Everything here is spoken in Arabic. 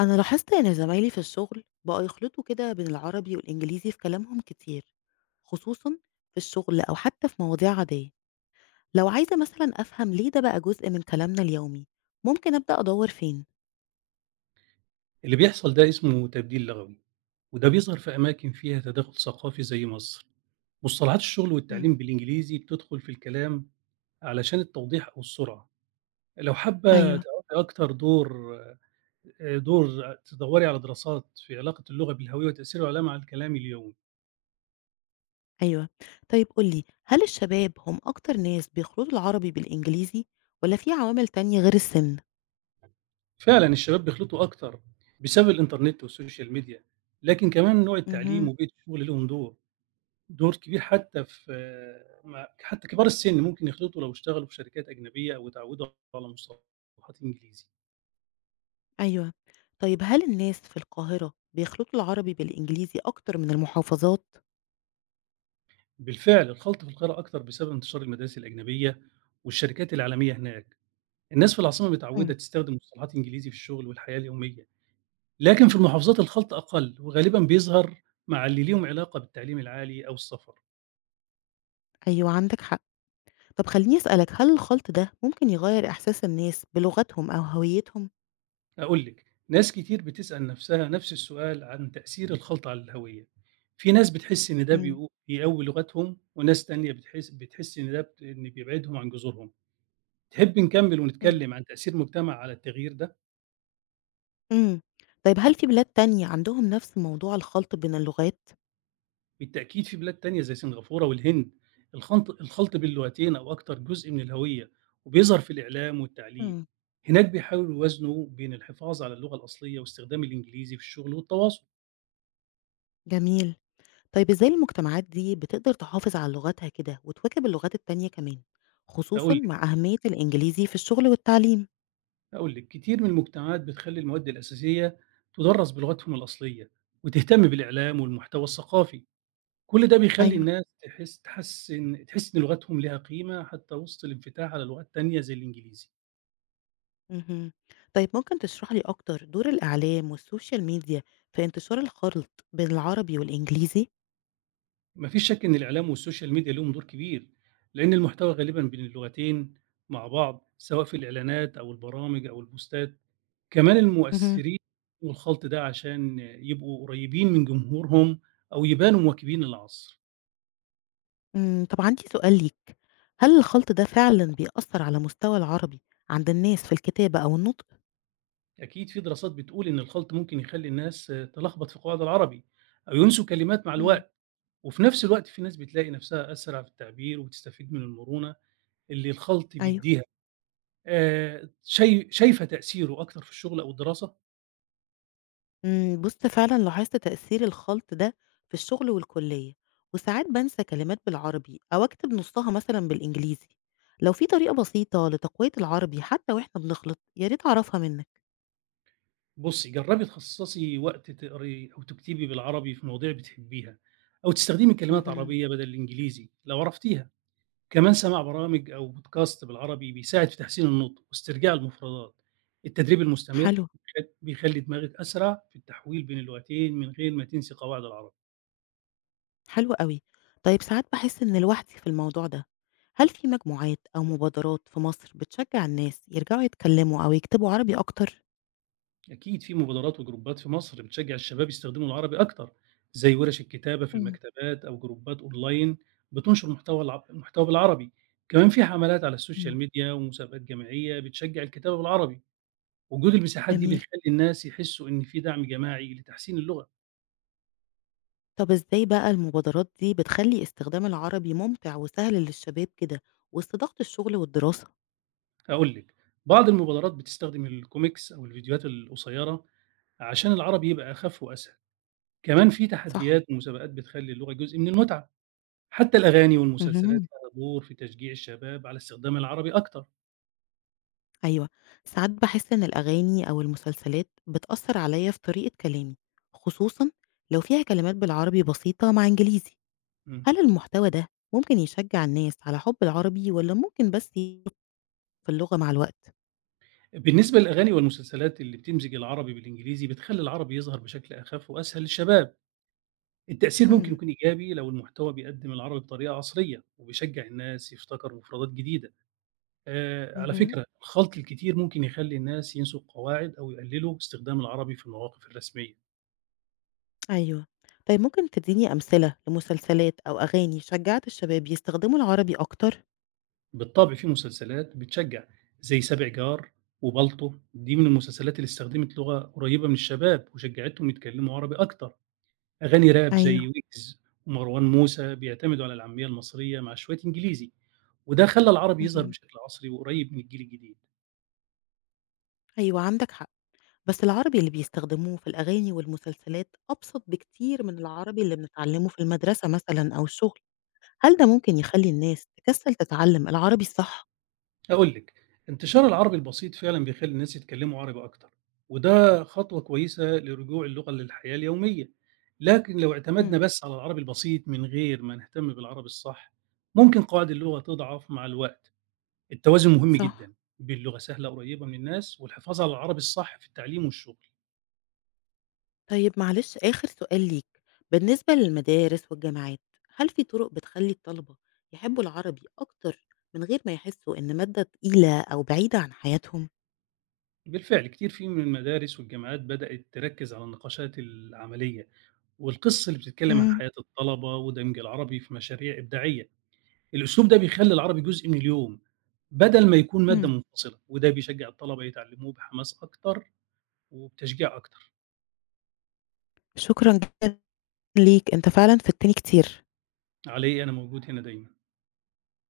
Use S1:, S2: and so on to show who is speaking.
S1: أنا لاحظت إن زمايلي في الشغل بقوا يخلطوا كده بين العربي والإنجليزي في كلامهم كتير، خصوصا في الشغل أو حتى في مواضيع عادية. لو عايزة مثلا أفهم ليه ده بقى جزء من كلامنا اليومي، ممكن أبدأ أدور فين؟
S2: اللي بيحصل ده اسمه تبديل لغوي، وده بيظهر في أماكن فيها تداخل ثقافي زي مصر. مصطلحات الشغل والتعليم
S1: مم.
S2: بالإنجليزي بتدخل في الكلام علشان التوضيح أو السرعة. لو حابة
S1: أيوة.
S2: تعرفي أكتر دور دور تدوري على دراسات في علاقة اللغة بالهوية وتأثيرها عليها مع الكلام اليومي.
S1: أيوة، طيب قولي، هل الشباب هم أكتر ناس بيخلطوا العربي بالإنجليزي، ولا في عوامل تانية غير السن؟
S2: فعلا الشباب بيخلطوا أكتر بسبب الإنترنت والسوشيال ميديا، لكن كمان نوع التعليم
S1: مهم.
S2: وبيئة الشغل لهم دور كبير. حتى في مع حتى كبار السن ممكن يخلطوا لو اشتغلوا في شركات أجنبية أو اتعودوا على مصطلحات إنجليزي.
S1: أيوة، طيب هل الناس في القاهرة بيخلطوا العربي بالإنجليزي أكتر من المحافظات؟
S2: بالفعل الخلط في القراءة أكتر بسبب انتشار المدارس الأجنبية والشركات العالمية هناك. الناس في العاصمة
S1: مم.
S2: متعودة تستخدم مصطلحات إنجليزي في الشغل والحياة اليومية، لكن في المحافظات الخلط أقل وغالبا بيظهر مع اللي ليهم علاقة بالتعليم العالي أو السفر.
S1: أيوة عندك حق. طب خلّيني أسألك، هل الخلْط ده ممكن يغيّر إحساس الناس بلغتهم أو هويتهم؟
S2: أقول لِك، ناس كتير بتسأل نفسها نفس السؤال عن تأثير الخلطة على الهوية، في ناس بتحس إن ده
S1: إمم.
S2: بيقوي لغتهم، وناس تانية بتحس إن ده بت إن بيبعدهم عن جذورهم. تحبي نكمل
S1: إمم.
S2: ونتكلم عن تأثير المجتمع على التغيير ده؟
S1: إمم. طيب هل في بلاد تانية عندهم نفْس موضوع الخلْط بين اللغات؟
S2: بالتأكيد في بلاد تانية زي سنغافورة والهند، الخلط بين اللغتين أو أكتر جزء من الهوية، وبيظهر في الإعلام والتعليم.
S1: إمم.
S2: هناك بيحاولوا يوازنوا بين الحفاظ على اللغة الأصلية واستخدام الإنجليزي في الشغل والتواصل.
S1: جميل. طيب إزاي المجتمعات دي بتقدر تحافظ على لغتها كده وتواكب اللغات التانية كمان، خصوصًا
S2: هاقول لِك
S1: مع أهمية الإنجليزي في الشغل والتعليم؟
S2: هاقول لِك، كتير من المجتمعات بتخلّي المواد الأساسية تُدرّس بلغتهم الأصلية، وتهتم بالإعلام والمحتوى الثقافي، كل ده بيخلّي
S1: أيوه.
S2: الناس تحس إن لغتهم ليها قيمة حتى وسط الانفتاح على لغات تانية زي الإنجليزي.
S1: اهم. طيب ممكن تشرح لي أكتر دور الإعلام والسوشيال ميديا في انتشار الخلْط بين العربي والإنجليزي؟
S2: ما فيش شك إن الإعلام والسوشيال ميديا ليهم دور كبير، لإن المحتوى غالبًا بين اللغتين مع بعض سواء في الإعلانات أو البرامج أو البوستات، كمان المؤثرين والخلط ده عشان يبقوا قريبين من جمهورهم أو يبانوا مواكبين العصر.
S1: إمم، طب عندي سؤال ليك، هل الخلط ده فعلًا بيأثّر على مستوى العربي عند الناس في الكتابة أو النطق؟
S2: أكيد في دراسات بتقول إن الخلط ممكن يخلّي الناس تلخبط في قواعد العربي أو ينسوا كلمات مع
S1: إمم.
S2: الوقت، وفي نفس الوقت في ناس بتلاقي نفسها أسرع في التعبير وبتستفيد من المرونة اللي الخلط
S1: أيوه.
S2: بيدّيها. شايفة تأثيره أكتر في الشغل أو الدراسة؟
S1: بُص، فعلًا لاحظت تأثير الخلط ده في الشغل والكلية، وساعات بانسى كلمات بالعربي أو أكتب نُصّها مثلًا بالإنجليزي. لو في طريقة بسيطة لتقوية العربي حتى وإحنا بنخلط، يا ريت أعرفها منّك.
S2: بُصّي، جرّبي تخصّصي وقت تقري أو تكتبي بالعربي في مواضيع بتحبيها أو تستخدمي كلمات
S1: اهم.
S2: عربية بدل الإنجليزي لو عرفتيها. كمان سماع برامج أو بودكاست بالعربي بيساعد في تحسين النطق واسترجاع المفردات. التدريب
S1: حلو.
S2: المستمر بيخلي دماغك أسرع في التحويل بين اللغتين من غير ما تنسي قواعد العربي.
S1: حلو أوي. طيب ساعات باحس إني لوحدي في الموضوع ده. هل في مجموعات أو مبادرات في مصر بتشجع الناس يرجعوا يتكلموا أو يكتبوا عربي أكتر؟
S2: أكيد في مبادرات وجروبات في مصر بتشجع الشباب يستخدموا العربي أكتر، زي ورش الكتابة في
S1: مم.
S2: المكتبات أو جروبات أونلاين بتنشر المحتوى بالعربي. كمان في حملات على السوشيال
S1: مم.
S2: ميديا ومسابقات جماعية بتشجع الكتابة بالعربي. وجود المساحات دي
S1: جميل.
S2: بتخلي الناس يحسوا إن في دعم جماعي لتحسين اللغة.
S1: طب إزاي بقى المبادرات دي بتخلي استخدام العربي ممتع وسهل للشباب كده وسط ضغط الشغل والدراسة؟
S2: هاقول لِك، بعض المبادرات بتستخدم الcomics أو الفيديوهات القصيرة عشان العربي يبقى أخف وأسهل، كمان في
S1: صح.
S2: تحديات ومسابقات بتخلّي اللغة جزء من المتعة، حتى الأغاني والمسلسلات
S1: مهم.
S2: لها دور في تشجيع الشباب على استخدام العربي أكتر.
S1: أيوة، ساعات بحس إن الأغاني أو المسلسلات بتأثر عليا في طريقة كلامي، خصوصا لو فيها كلمات بالعربي بسيطة مع إنجليزي.
S2: إمم.
S1: هل المحتوى ده ممكن يشجع الناس على حب العربي، والّا ممكن بس يقف في اللغة مع الوقت؟
S2: بالنسبة للأغاني والمسلسلات اللي بتمزج العربي بالإنجليزي بتخلّي العربي يظهر بشكل أخف وأسهل للشباب، التأثير ممكن
S1: إمم.
S2: يكون إيجابي لو المحتوى بيقدم العربي بطريقة عصرية وبيشجع الناس يفتكروا مفردات جديدة. على
S1: اهم.
S2: فكرة الخلط الكتير ممكن يخلّي الناس ينسوا القواعد أو يقلّلوا استخدام العربي في المواقف الرسمية.
S1: أيوه. طيب ممكن تدّيني أمثلة لمسلسلات أو أغاني شجّعت الشباب يستخدموا العربي أكتر؟
S2: بالطبع في مسلسلات بتشجّع زي سابع جار وبالطو، دي من المسلسلات اللي استخدمت لغة قريّبة من الشباب وشجّعتهم يتكلّموا عربي أكتر، أغاني راب زي
S1: أيوه.
S2: ويجز ومروان موسى بيعتمدوا على العامية المصرية مع شوية إنجليزي، وده خلّى العربي يظهر
S1: اهم.
S2: بشكل عصري وقريّب من الجيل الجديد.
S1: أيوه عندك حق، بس العربي اللي بيستخدموه في الأغاني والمسلسلات أبسط بكتير من العربي اللي بنتعلمه في المدرسة مثلًا أو الشغل. هل ده ممكن يخلّي الناس تكسّل تتعلم العربي الصح؟
S2: هاقول لِك، انتشار العربي البسيط فعلًا بيخلّي الناس يتكلّموا عربي أكتر، وده خطوة كويسة لرجوع اللغة للحياة اليومية، لكن لو اعتمدنا
S1: إمم.
S2: بس على العربي البسيط من غير ما نهتم بالعربي الصح، ممكن قواعد اللغة تضعف مع الوقت. التوازن مهم جدًا،
S1: صح.
S2: بين لغة سهلة قريبة من الناس والحفاظ على العربي الصح في التعليم والشغل.
S1: طيب معلش آخر سؤال ليك، بالنسبة للمدارس والجامعات، هل في طرق بتخلّي الطلبة يحبّوا العربي أكتر من غير ما يحسّوا إن مادة تقيلة أو بعيدة عن حياتهم؟
S2: بالفعل كتير في من المدارس والجامعات بدأت تركّز على النقاشات العملية والقصص اللي بتتكلّم عن
S1: إمم،
S2: حياة الطلبة ودمج العربي في مشاريع إبداعية. الأسلوب ده بيخلّي العربي جزء من اليوم، بدل ما يكون مادة
S1: إمم،
S2: منفصلة، وده بيشجّع الطلبة يتعلموه بحماس أكتر وبتشجيع أكتر.
S1: شكرًا جدًا ليك، أنت فعلًا فدتني كتير.
S2: على إيه، أنا موجود هنا دايمًا.